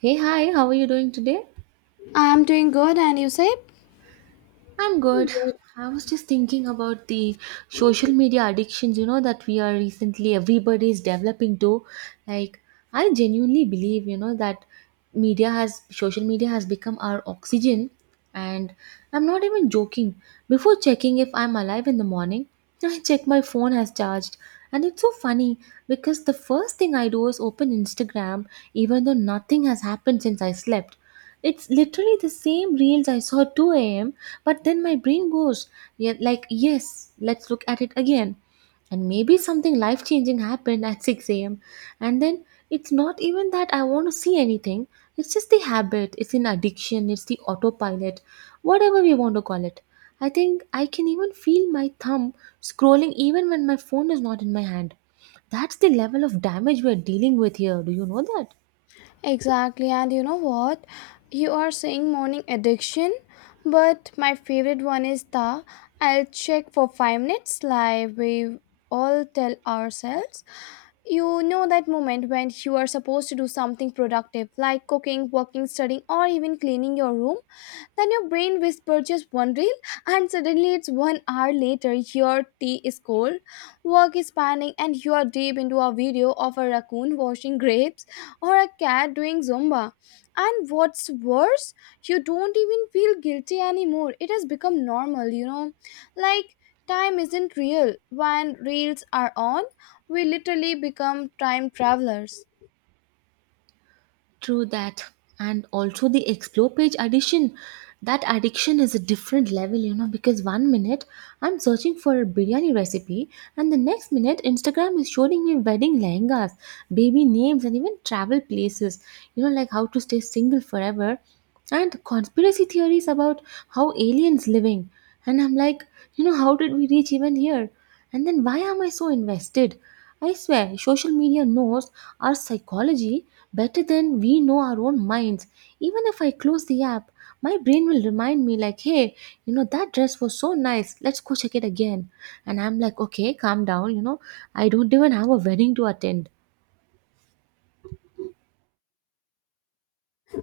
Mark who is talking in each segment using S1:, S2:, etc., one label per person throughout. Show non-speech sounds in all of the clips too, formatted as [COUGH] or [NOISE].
S1: Hey, hi, how are you doing today?
S2: I'm doing good, and you say?
S1: I'm good. I was just thinking about the social media addictions, you know, that we are recently, everybody is developing to. Like, I genuinely believe, you know, that social media has become our oxygen. And I'm not even joking. Before checking if I'm alive in the morning, I check my phone has charged. And it's so funny because the first thing I do is open Instagram, even though nothing has happened since I slept. It's literally the same reels I saw at 2 a.m. But then my brain goes, yeah, like, yes, let's look at it again. And maybe something life changing happened at 6 a.m. And then it's not even that I want to see anything, it's just the habit, it's an addiction, it's the autopilot, whatever we want to call it. I think I can even feel my thumb scrolling even when my phone is not in my hand. That's the level of damage we're dealing with here. Do you know that?
S2: Exactly, and you know what? You are saying morning addiction, but my favorite one is the I'll check for 5 minutes live. We all tell ourselves. You know that moment when you are supposed to do something productive, like cooking, working, studying, or even cleaning your room, then your brain whispers just one reel, and suddenly it's 1 hour later. Your tea is cold, work is panning, and you are deep into a video of a raccoon washing grapes or a cat doing zumba. And what's worse, you don't even feel guilty anymore. It has become normal, you know. Like, time isn't real. When reels are on, we literally become time travelers.
S1: True that. And also the explore page addition. That addiction is a different level, you know, because one minute I'm searching for a biryani recipe, and the next minute Instagram is showing me wedding lehengas, baby names, and even travel places. You know, like how to stay single forever and conspiracy theories about how aliens living. And I'm like, you know, how did we reach even here? And then why am I so invested? I swear social media knows our psychology better than we know our own minds. Even if I close the app, my brain will remind me like, hey, you know that dress was so nice, let's go check it again. And I'm like, okay, calm down, you know, I don't even have a wedding to attend.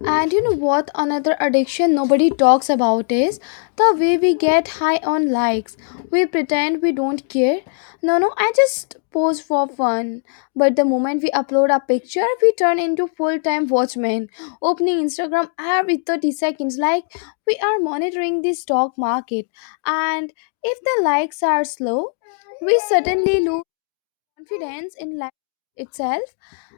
S2: And you know what? Another addiction nobody talks about is the way we get high on likes. We pretend we don't care. No, no, I just post for fun. But the moment we upload a picture, we turn into full time watchmen, opening Instagram every 30 seconds like we are monitoring the stock market. And if the likes are slow, we suddenly lose confidence in life itself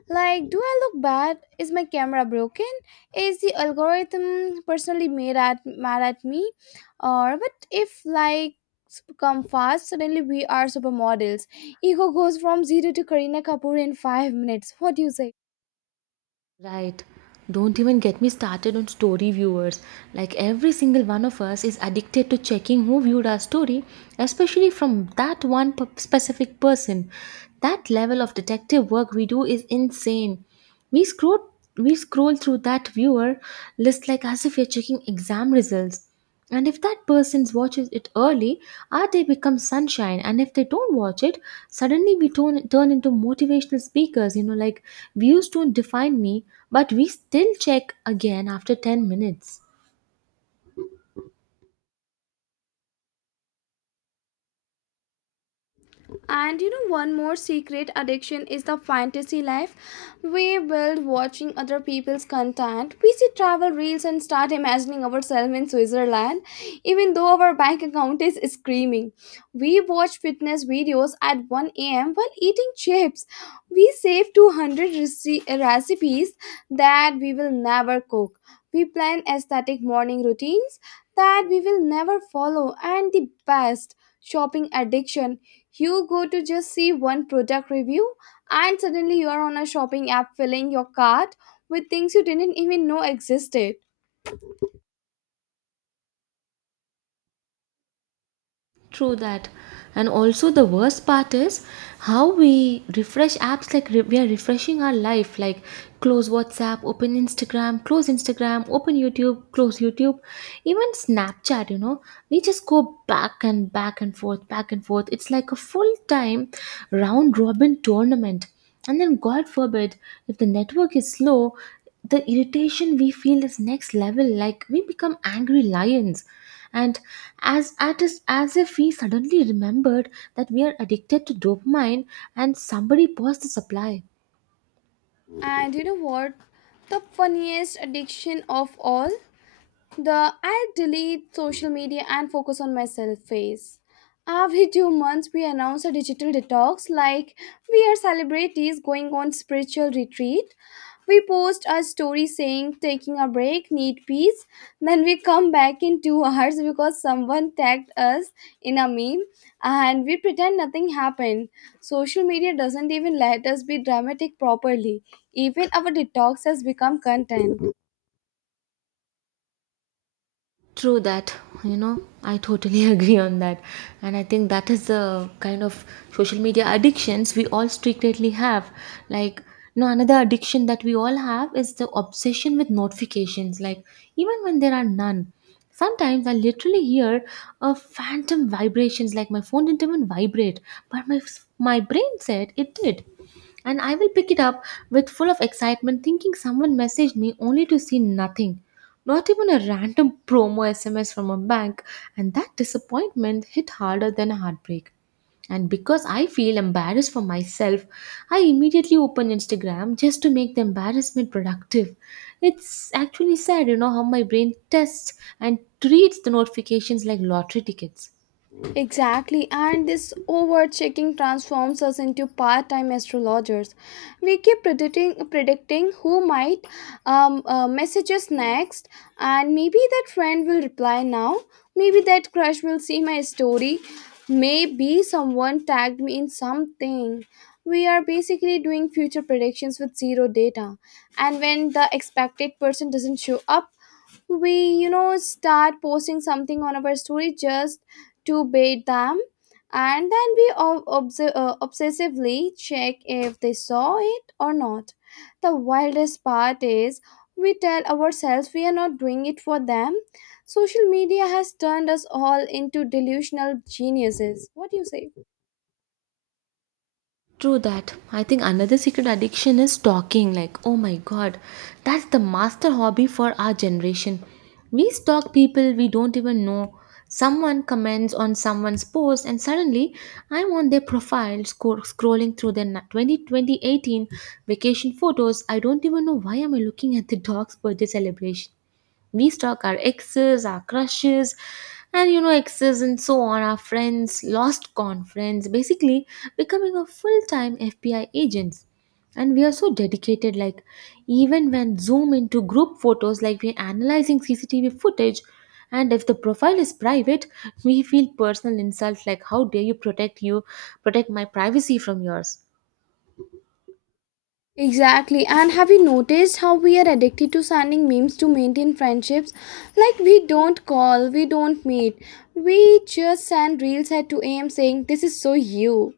S2: like, do I look bad? Is my camera broken? Is the algorithm personally made at mad at me? Or but if likes come fast, suddenly we are supermodels. Ego goes from zero to Karina Kapoor in 5 minutes. What do you say?
S1: Right. Don't even get me started on story viewers. Like every single one of us is addicted to checking who viewed our story, especially from that specific person. That level of detective work we do is insane. We scroll we scroll through that viewer list like as if we're checking exam results. And if that person watches it early, our day becomes sunshine. And if they don't watch it, suddenly we turn into motivational speakers. You know, like views don't define me, but we still check again after 10 minutes.
S2: And you know, one more secret addiction is the fantasy life we build watching other people's content. We see travel reels and start imagining ourselves in Switzerland, even though our bank account is screaming. We watch fitness videos at 1 a.m. while eating chips. We save 200 recipes that we will never cook. We plan aesthetic morning routines that we will never follow, and the best shopping addiction, you go to just see one product review, and suddenly you are on a shopping app filling your cart with things you didn't even know existed.
S1: True that. And also, the worst part is how we refresh apps like we are refreshing our life. Like, close WhatsApp, open Instagram, close Instagram, open YouTube, close YouTube, even Snapchat. You know, we just go back and back and forth. It's like a full time round robin tournament. And then, God forbid, if the network is slow, the irritation we feel is next level. Like, we become angry lions and as at is as if we suddenly remembered that we are addicted to dopamine and somebody paused the supply.
S2: And you know what? The funniest addiction of all? The I delete social media and focus on myself phase. Every 2 months, we announce a digital detox like we are celebrities going on spiritual retreat. We post a story saying taking a break, need peace. Then we come back in two [LAUGHS] hours because someone tagged us in a meme, and we pretend nothing happened. Social media doesn't even let us be dramatic properly. Even our detox has become content.
S1: True that, you know, I totally [LAUGHS] agree on that. And I think that is the kind of social media addictions we all secretly have. Like, you know, another addiction that we all have is the obsession with notifications, like, even when there are none. Sometimes I literally hear a phantom vibrations, like my phone didn't even vibrate, but my brain said it did and I will pick it up with full of excitement, thinking someone messaged me only to see nothing. Not even a random promo SMS from a bank, and that disappointment hit harder than a heartbreak. And because I feel embarrassed for myself, I immediately open Instagram just to make the embarrassment productive. It's actually sad, you know, how my brain tests and treats the notifications like lottery tickets.
S2: Exactly, and this over checking transforms us into part time astrologers. We keep predicting who might message us next, and maybe that friend will reply now, maybe that crush will see my story, maybe someone tagged me in something. We are basically doing future predictions with zero data, and when the expected person doesn't show up, we, you know, start posting something on our story just to bait them. And then we obsessively check if they saw it or not. The wildest part is, we tell ourselves we are not doing it for them. Social media has turned us all into delusional geniuses. What do you say?
S1: True that. I think another secret addiction is talking. Like, oh my god, that's the master hobby for our generation. We stalk people we don't even know. Someone comments on someone's post, and suddenly I'm on their profile scrolling through their 2018 vacation photos. I don't even know why am I looking at the dog's birthday celebration. We stalk our exes, our crushes, and, you know, exes and so on, our friends, lost con friends, basically becoming a full-time FBI agents. And we are so dedicated, like even when zoom into group photos like we're analyzing CCTV footage. And if the profile is private, we feel personal insults like how dare you protect my privacy from yours.
S2: Exactly. And have you noticed how we are addicted to sending memes to maintain friendships? Like, we don't call, we don't meet. We just send reels at 2 a.m. saying, "This is so you."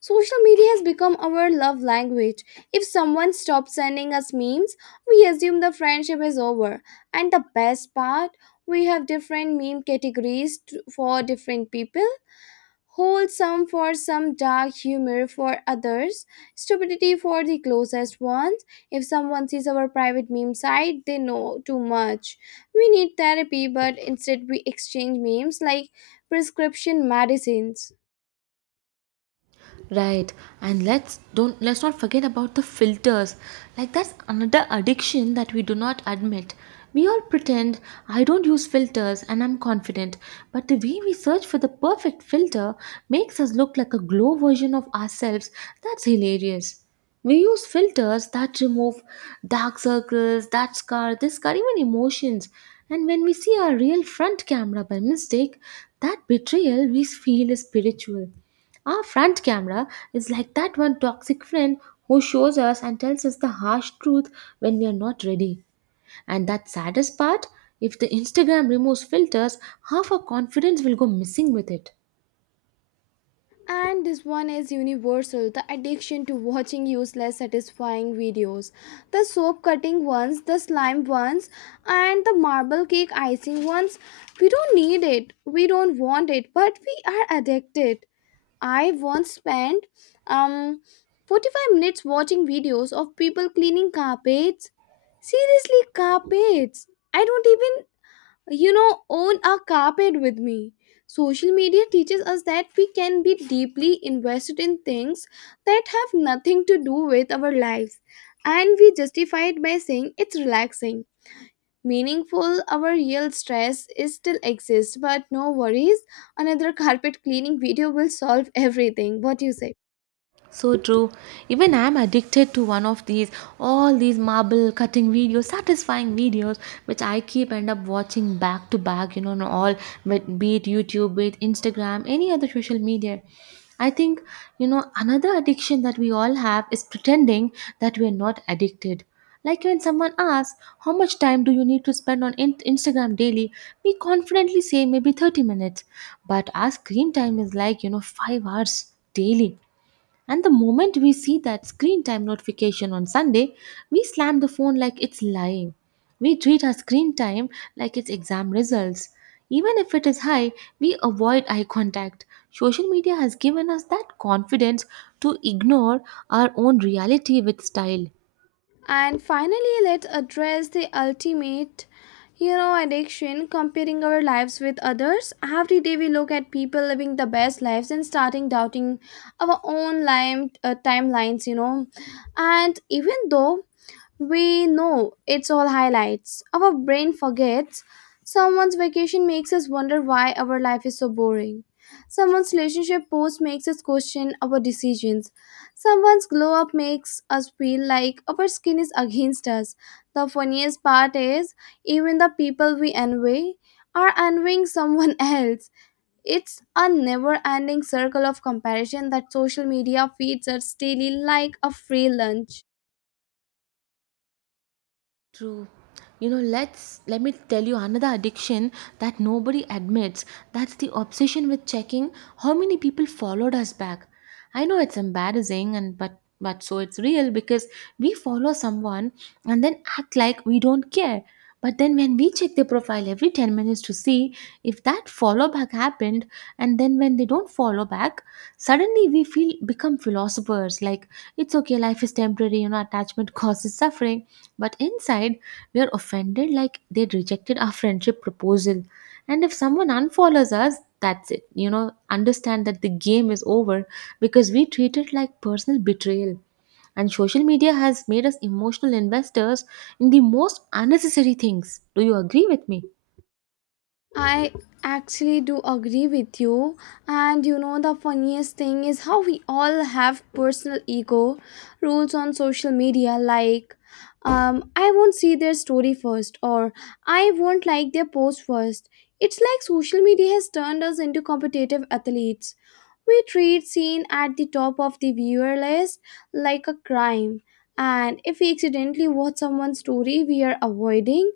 S2: Social media has become our love language. If someone stops sending us memes, we assume the friendship is over. And the best part, we have different meme categories for different people. Wholesome for some, dark humor for others, stupidity for the closest ones. If someone sees our private meme site, they know too much. We need therapy, but instead we exchange memes like prescription medicines.
S1: Right, and let's not forget about the filters. Like that's another addiction that we do not admit. We all pretend I don't use filters and I'm confident, but the way we search for the perfect filter makes us look like a glow version of ourselves. That's hilarious. We use filters that remove dark circles, that scar, this scar, even emotions. And when we see our real front camera by mistake, that betrayal we feel is spiritual. Our front camera is like that one toxic friend who shows us and tells us the harsh truth when we are not ready. And that saddest part, if the Instagram removes filters, half our confidence will go missing with it.
S2: And this one is universal, the addiction to watching useless, satisfying videos. The soap cutting ones, the slime ones, and the marble cake icing ones. We don't need it, we don't want it, but we are addicted. I once spent um 45 minutes watching videos of people cleaning carpets. Seriously, carpets. I don't even, you know, own a carpet with me. Social media teaches us that we can be deeply invested in things that have nothing to do with our lives, and we justify it by saying it's relaxing, meaningful. Our real stress is still exists, but no worries, another carpet cleaning video will solve everything. What do you say?
S1: So true. Even I'm addicted to one of these, all these marble cutting videos, satisfying videos, which I keep end up watching back to back, you know, on all, but be it YouTube, be it Instagram, any other social media. I think, you know, another addiction that we all have is pretending that we are not addicted. Like when someone asks, how much time do you need to spend on Instagram daily? We confidently say maybe 30 minutes. But our screen time is like, you know, 5 hours daily, and the moment we see that screen time notification on Sunday, we slam the phone like it's live. We treat our screen time like it's exam results. Even if it is high, we avoid eye contact. Social media has given us that confidence to ignore our own reality with style.
S2: And finally, let's address the ultimate, you know, addiction, comparing our lives with others. Every day we look at people living the best lives and starting doubting our own timelines, you know. And even though we know it's all highlights, our brain forgets. Someone's vacation makes us wonder why our life is so boring. Someone's relationship post makes us question our decisions. Someone's glow up makes us feel like our skin is against us. The funniest part is, even the people we envy are envying someone [LAUGHS] else. It's a never ending circle of comparison that social media feeds us daily like a free lunch.
S1: True. You know, let me tell you another addiction that nobody admits. That's the obsession with checking how many people followed us back. I know it's embarrassing, and but so it's real because we follow someone and then act like we don't care. But then when we check their profile every 10 minutes to see if that follow back happened, and then when they don't follow back, suddenly we feel become philosophers like it's okay, life is temporary, you know, attachment [LAUGHS] causes suffering. But inside, we are offended like they rejected our friendship proposal. And if someone unfollows us, that's it. You know, understand that the game is over because we treat it like personal betrayal. And social media has made us emotional investors in the most unnecessary things. Do you agree with me?
S2: I actually do agree with you. And you know, the funniest thing is how we all have personal ego rules on social media, like, I won't see their story first, or I won't like their post first. It's like social media has turned us into competitive athletes. We treat seeing at the top of the viewer list like a crime. And if we accidentally watch someone's story we are avoiding,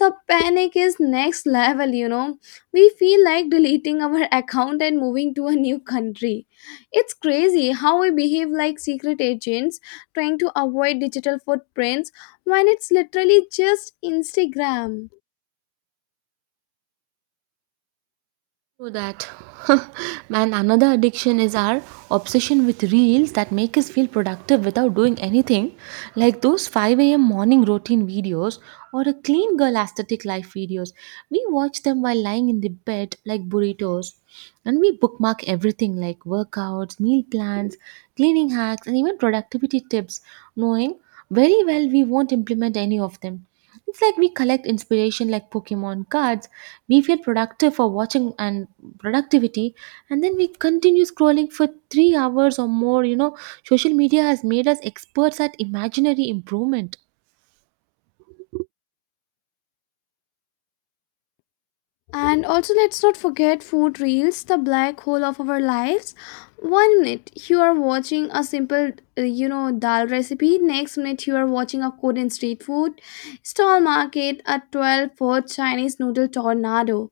S2: the panic is next level, you know. We feel like deleting our [LAUGHS] account and moving to a new country. It's crazy how we behave like secret agents trying to avoid digital footprints when it's literally just Instagram.
S1: So that. [LAUGHS] Man, another addiction is our obsession with reels that make us feel productive without doing anything, like those 5 a.m. morning routine videos or a clean girl aesthetic life videos. We watch them while lying in the bed like burritos, and we bookmark everything like workouts, meal plans, cleaning hacks, and even productivity tips, knowing very well we won't implement any of them. It's like we collect inspiration like Pokemon cards. We feel productive for watching productivity and then we continue scrolling for 3 hours or more. You know, social media has made us experts at imaginary improvement.
S2: And also, let's not forget food reels, the black hole of our lives. 1 minute you are watching a simple, you know, dal recipe. Next minute you are watching a Korean street food stall market, a 12-foot Chinese noodle tornado.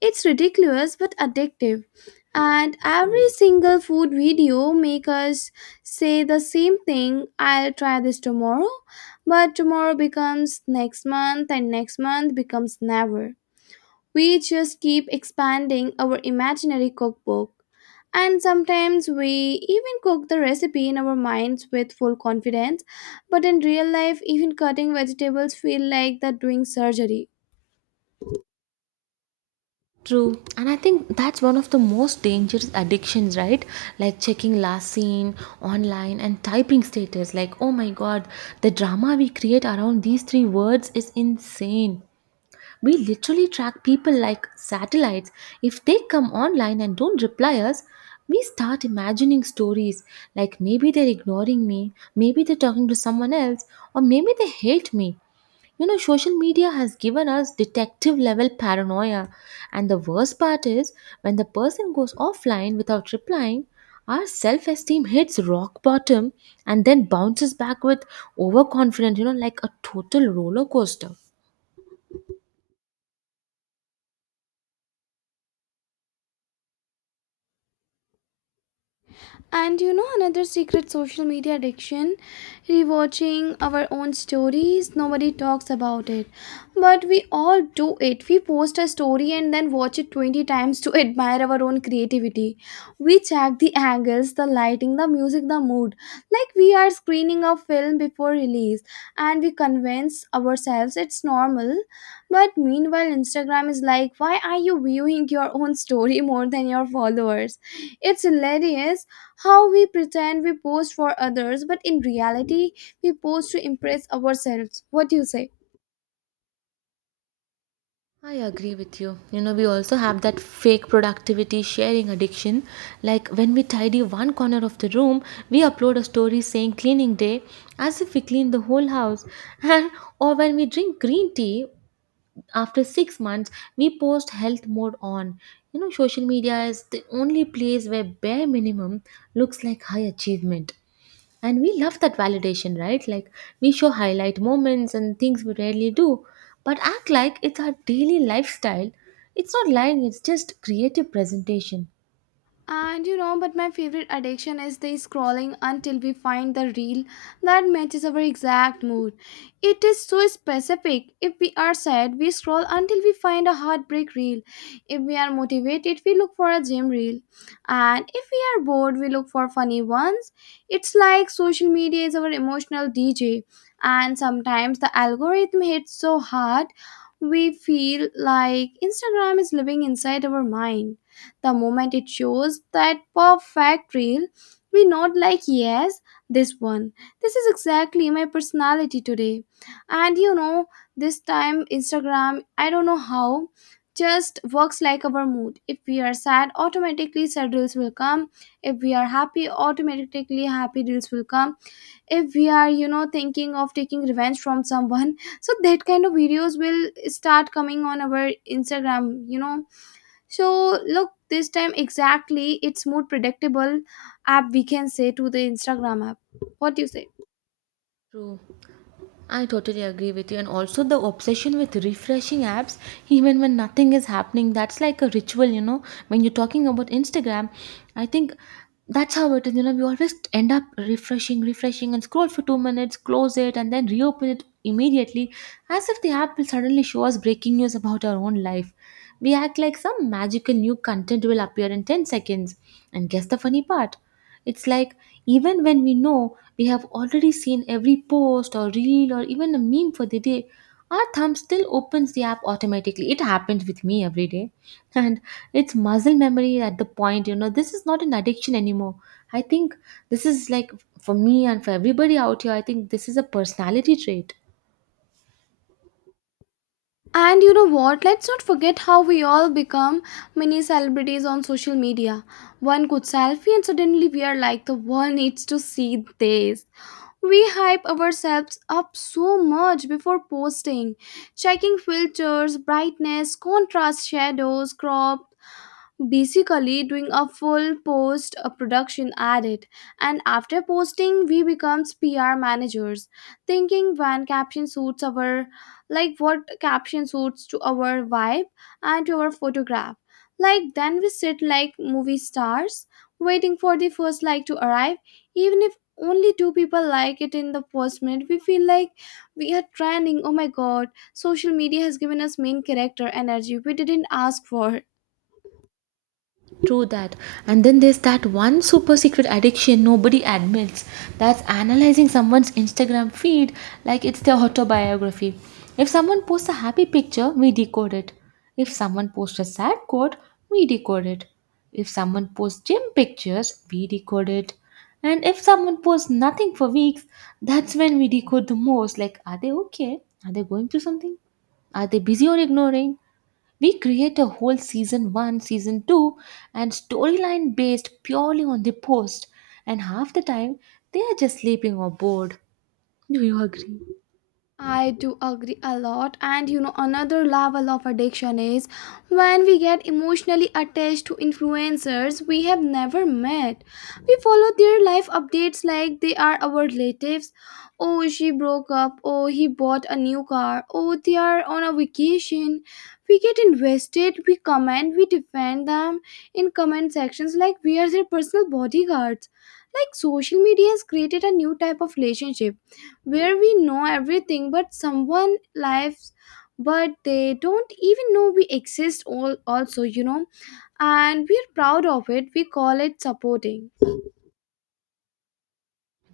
S2: It's ridiculous but addictive. And every single food video make us say the same thing. I'll try this tomorrow, but tomorrow becomes next month, and next month becomes never. We just keep expanding our imaginary cookbook. And sometimes we even cook the recipe in our minds with full confidence, but in real life, even cutting vegetables feel like they're doing surgery.
S1: True. And I think that's one of the most dangerous addictions, right? Like checking last seen online and typing status. Like, oh my god, the drama we create around these three words is insane. We literally track people like satellites. If they come online and don't reply us, we start imagining stories like maybe they're ignoring me, maybe they're talking to someone else, or maybe they hate me. You know, social media has given us detective level paranoia. And the worst part is when the person goes offline without replying, our self esteem hits rock bottom and then bounces back with overconfident, you know, like a total roller coaster.
S2: And you know, another secret social media addiction? Rewatching our own stories. Nobody talks about it, but we all do it. We post a story and then watch it 20 times to [LAUGHS] admire our own creativity. We check the angles, the lighting, the music, the mood. Like we are screening a film before release, and we convince ourselves it's normal. But meanwhile, Instagram is like, why are you viewing your own story [LAUGHS] more than your followers? It's hilarious how we pretend we post for others, but in reality, we post to impress ourselves. What do you say?
S1: I agree with you. You know, we also have that fake productivity sharing addiction. Like when we tidy one corner of the room, we upload a story saying cleaning day as if we clean the whole house. [LAUGHS] And or when we drink green tea after 6 months, we post health mode on. You know, social media is the only place where bare minimum looks like high achievement. And we love that validation, right? Like we show highlight moments and things we rarely do, but act like it's our daily lifestyle. It's not lying, it's just creative presentation.
S2: And you know, but my favorite addiction is the scrolling until we find the reel that matches our exact mood. It is so specific. If we are sad, we scroll until we find a heartbreak reel. If we are motivated, we look for a gym reel. And if we are bored, we look for funny ones. It's like social media is our emotional DJ. And sometimes the algorithm hits so hard, we feel like Instagram is living inside our mind. The moment it shows that perfect reel, we nod like, yes, this one. This is exactly my personality today. And you know, this time Instagram, I don't know how, just works like our mood. If we are sad, automatically sad reels will come. If we are happy, automatically happy reels will come. If we are, you know, thinking of taking revenge from someone, [LAUGHS] so that kind of videos will start coming on our Instagram, you know. So look, this time exactly, it's more predictable app we can say to the Instagram app. What do you say?
S1: True. I totally agree with you. And also the obsession with refreshing apps, even when nothing is happening, that's like a ritual, you know. When you're talking about Instagram, I think that's how it is. You know, we always end up refreshing, and scroll for 2 minutes, close it, and then reopen it immediately, as if the app will suddenly show us breaking news about our own life. We act like some magical new content will appear in 10 seconds. And guess the funny part? It's like Even when we know we have already seen every post or reel or even a meme for the day, our thumb still opens the app automatically. It happens with me every day. [LAUGHS] And it's muscle memory at the point, you know, this is not an addiction anymore. I think this is like For me and for everybody out here, I think this is a personality trait.
S2: And you know what? Let's not forget how we all become mini celebrities on social media. One good selfie, and suddenly we are like, the world needs to see this. We hype ourselves up so much before posting, checking filters, brightness, contrast, shadows, crop, basically doing a full post production edit. And after posting, we becomes PR managers, thinking when caption suits our, like, what caption suits to our vibe and to our photograph. Like, then we sit like movie stars waiting for the first like to arrive. Even if only two people like it in the first minute, we feel like we are trending. Oh my god, social media has given us main character energy we didn't ask for.
S1: True that. And then there's that one super secret addiction nobody admits. That's analyzing someone's Instagram feed like it's their autobiography. If someone posts a happy picture, we decode it. If someone posts a sad quote, we decode it. If someone posts gym pictures, we decode it. And if someone posts nothing for weeks, that's when we decode the most. Like, are they okay? Are they going through something? Are they busy or ignoring? We create a whole season 1, season 2, and storyline based purely on the post, and half the time they are just sleeping or bored. Do you agree?
S2: I do agree a lot, and you know, another level of addiction is when we get emotionally attached to influencers we have never met. We follow their life updates like they are our relatives. Oh, she broke up. Oh, he bought a new car. Oh, they are on a vacation. We get invested, we comment, we defend them in comment sections like we are their personal bodyguards. Like, social media has created a new type of relationship where we know everything but someone lives but they don't even know we exist all also you know And we're proud of it, we call it supporting.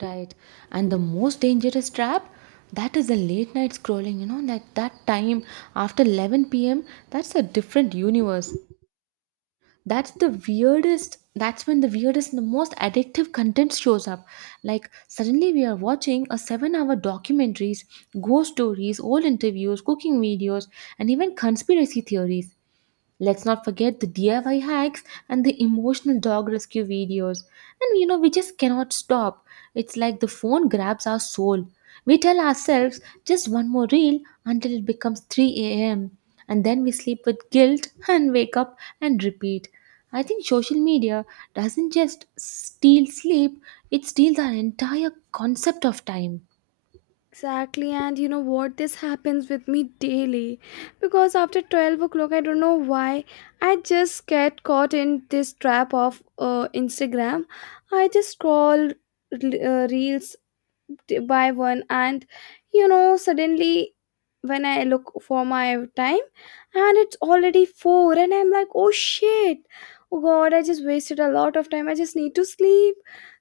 S1: Right. And the most dangerous trap, that is the late night scrolling, you know, that time after 11 p.m., that's a different universe. That's when the weirdest and the most addictive content shows up. Like, suddenly we are watching a 7-hour documentaries, ghost stories, old interviews, cooking videos, and even conspiracy theories. Let's not forget the DIY hacks and the emotional dog rescue videos. And you know, we just cannot stop. It's like the phone grabs our soul. We tell ourselves just one more reel until it becomes 3 a.m. And then we sleep with guilt and wake up and repeat. I think social media doesn't just steal sleep, it steals our entire concept of time.
S2: Exactly. And you know what, this happens with me daily because after 12 o'clock, I don't know why, I just get caught in this trap of Instagram. I just scroll reels, buy one, and you know, suddenly when I look for my time, and it's already 4 and I'm like, oh shit, oh god, I just wasted a lot of time, I just need to sleep.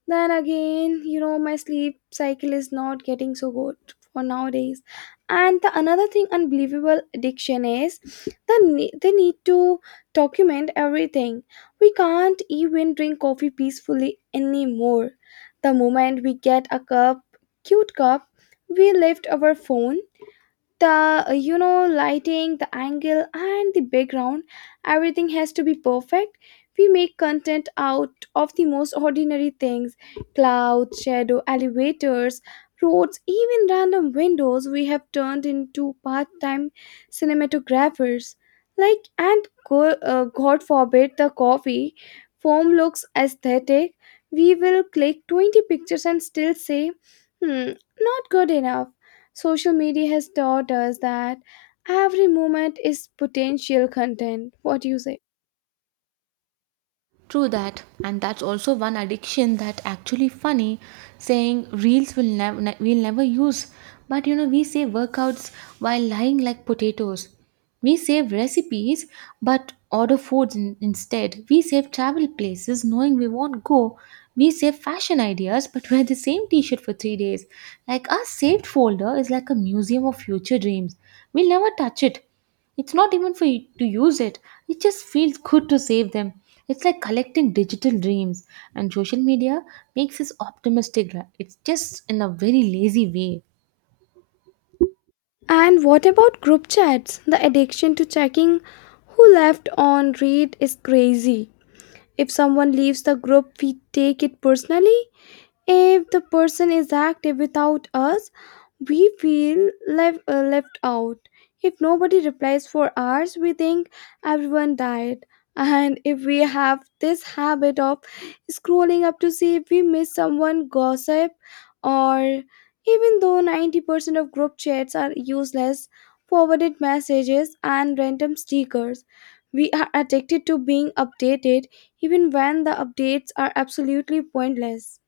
S2: Then again, you know, my sleep cycle is not getting so good for nowadays. And the another thing, unbelievable addiction is the they need to document everything. We can't even drink coffee peacefully anymore. The moment we get a cup, cute cop, we left our phone, the you know, lighting, the angle, and the background, everything has to be perfect. We make content out of the most ordinary things: clouds, shadow, elevators, roads, even random windows. We have turned into part-time cinematographers. Like and go, god forbid the coffee foam looks aesthetic, we will click 20 pictures and still say, hmm, not good enough. Social media has taught us that every moment is potential content. What do you say?
S1: True that, and that's also one addiction that actually funny, saying reels will never ne- we'll never use. But you know, we say workouts while lying like potatoes. We save recipes but order foods instead. We save travel places knowing we won't go. We save fashion ideas but wear the same t-shirt for 3 days. Like, our saved folder is like a museum of future dreams. We'll never touch it, it's not even for you to use it. It just feels good to save them. It's like collecting digital dreams, and social media makes us optimistic, right? It's just in a very lazy way.
S2: And what about group chats? The addiction to checking who left on read is crazy. If someone leaves the group, we take it personally. If the person is active without us, we feel left out. If nobody replies for hours, we think everyone died. And if we have this habit of scrolling up to see if we miss someone, gossip, or even though 90% of group chats are useless, forwarded messages, and random stickers, we are addicted to being updated even when the updates are absolutely pointless.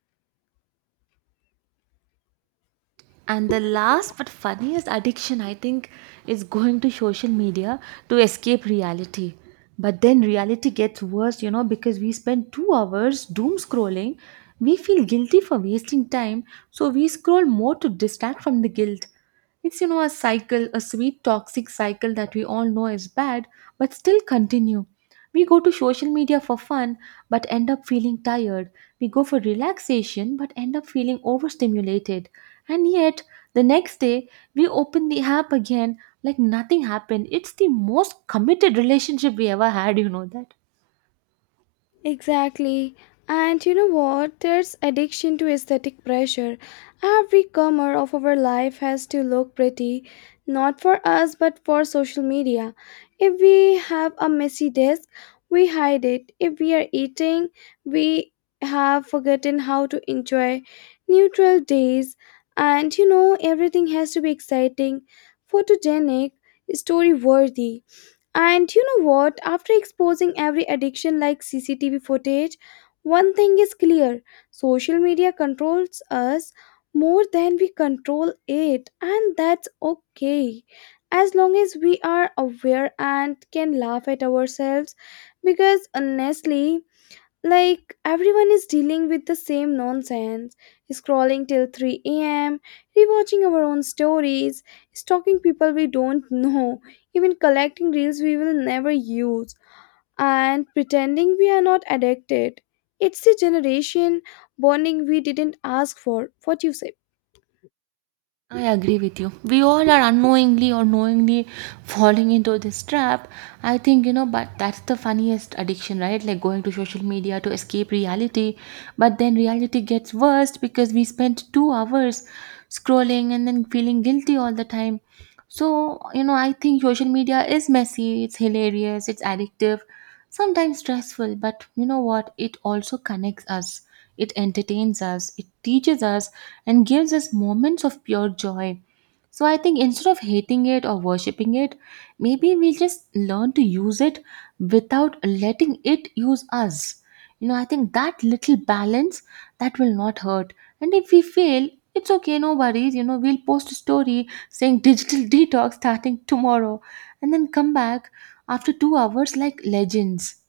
S1: And the last but funniest addiction, I think, is going to social media to escape reality. But then reality gets worse, you know, because we spend 2 hours doom scrolling. We feel guilty for wasting time, so we scroll more to distract from the guilt. It's, you know, a cycle, a sweet toxic cycle that we all know is bad, but still continue. We go to social media for fun, but end up feeling tired. We go for relaxation, but end up feeling overstimulated. And yet, the next day, we open the app again like nothing happened. It's the most committed relationship we ever had, you know that.
S2: Exactly. And you know what? There's addiction to aesthetic pressure. Every corner of our life has to look pretty, not for us, but for social media. If we have a messy desk, we hide it. If we are eating, we have forgotten how to enjoy neutral days. And you know, everything has to be exciting, photogenic, story worthy. And you know what? After exposing every addiction like CCTV footage, one thing is clear: social media controls us more than we control it, and that's okay. As long as we are aware and can laugh at ourselves, because honestly, like everyone is dealing with the same nonsense, scrolling till 3 a.m., rewatching our own stories, stalking people we don't [LAUGHS] know, even collecting reels we will never use, and pretending we are not addicted. It's a generation bonding we didn't ask for. What you say?
S1: I agree with you. We all are unknowingly or knowingly falling into this trap. I think, you know, but that's the funniest addiction, right? Like, going to social media to escape reality. But then reality gets worse because we spend 2 hours scrolling and then feeling guilty all the time. So, you know, I think social media is messy, it's hilarious, it's addictive, sometimes stressful, but you know what? It also connects us, it entertains us, it teaches us, and gives us moments of pure joy. So I think instead of hating it or worshipping it, maybe we just learn to use it without letting it use us. You know, I think that little balance, that will not hurt. And if we fail, it's okay, no worries. You know, we'll post a story saying digital [LAUGHS] detox starting tomorrow and then come back after 2 hours like legends.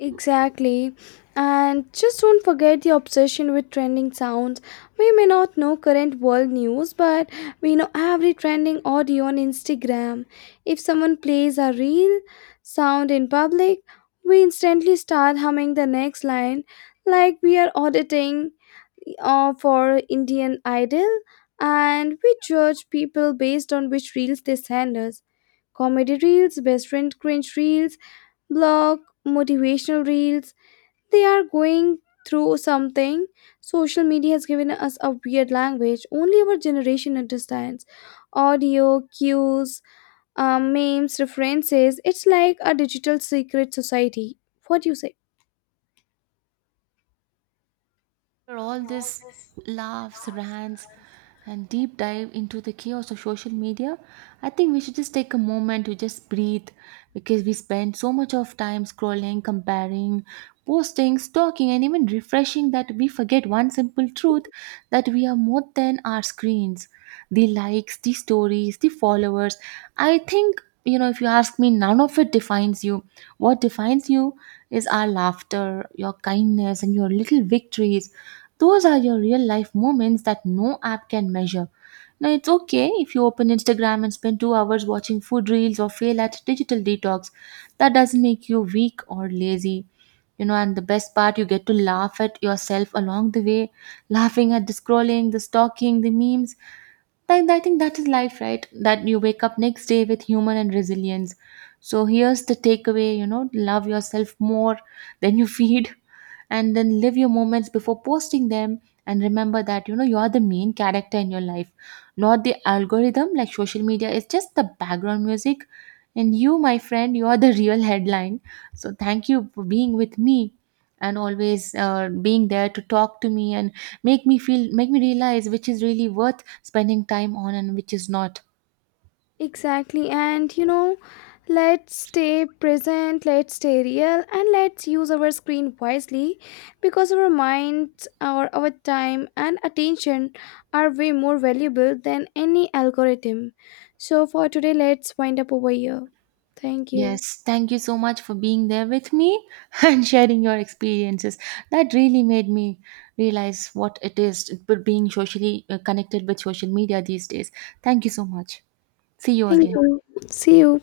S2: Exactly. And just don't forget the obsession with trending sounds. We may not know current world news, but we know every trending audio on Instagram. If someone plays a real sound in public, we instantly start humming the next line like we are auditing for Indian Idol, and we judge people based on which reels they send us. Comedy reels, best friend cringe reels, blog, motivational reels, they are going through something. Social media has given us a weird language only our generation understands. Audio, cues, memes, references. It's like a digital secret society. What do you say?
S1: After all this laughs, rants, and deep dive into the chaos of social media, I think we should just take a moment to just breathe, because we spend so much of time scrolling, comparing, posting, stalking, and even refreshing that we forget one simple truth, that we are more than our screens. The likes, the stories, the followers. I think, you know, if you ask me, none of it defines you. What defines you is our laughter, your kindness, and your little victories. Those are your real life moments that no app can measure. Now, it's okay if you open Instagram and spend 2 hours watching food reels or fail at digital detox. That doesn't make you weak or lazy. You know, and the best part, you get to laugh at yourself along the way, laughing at the scrolling, the stalking, the memes. Like, I think that is life, right? That you wake up next day with humor and resilience. So here's the takeaway, you know, love yourself more than you [LAUGHS] feed, and then live your moments before posting them, and remember that, you know, you are the main character in your life, not the algorithm. Like, social media is just the background music, and you, my friend, you are the [LAUGHS] real headline. So thank you for being with me and always being there to talk to me and make me realize which is really worth spending time on and which is not.
S2: Exactly. And you know, let's stay present, let's stay real, and let's use our screen wisely because our minds, our time, and attention are way more valuable than any algorithm. So, for today, let's wind up over here. Thank you.
S1: Yes, thank you so much for being there with me [LAUGHS] and sharing your experiences. That really made me realize what it is being socially connected with social media these days. Thank you so much. See you
S2: Thank
S1: again.
S2: you. See you.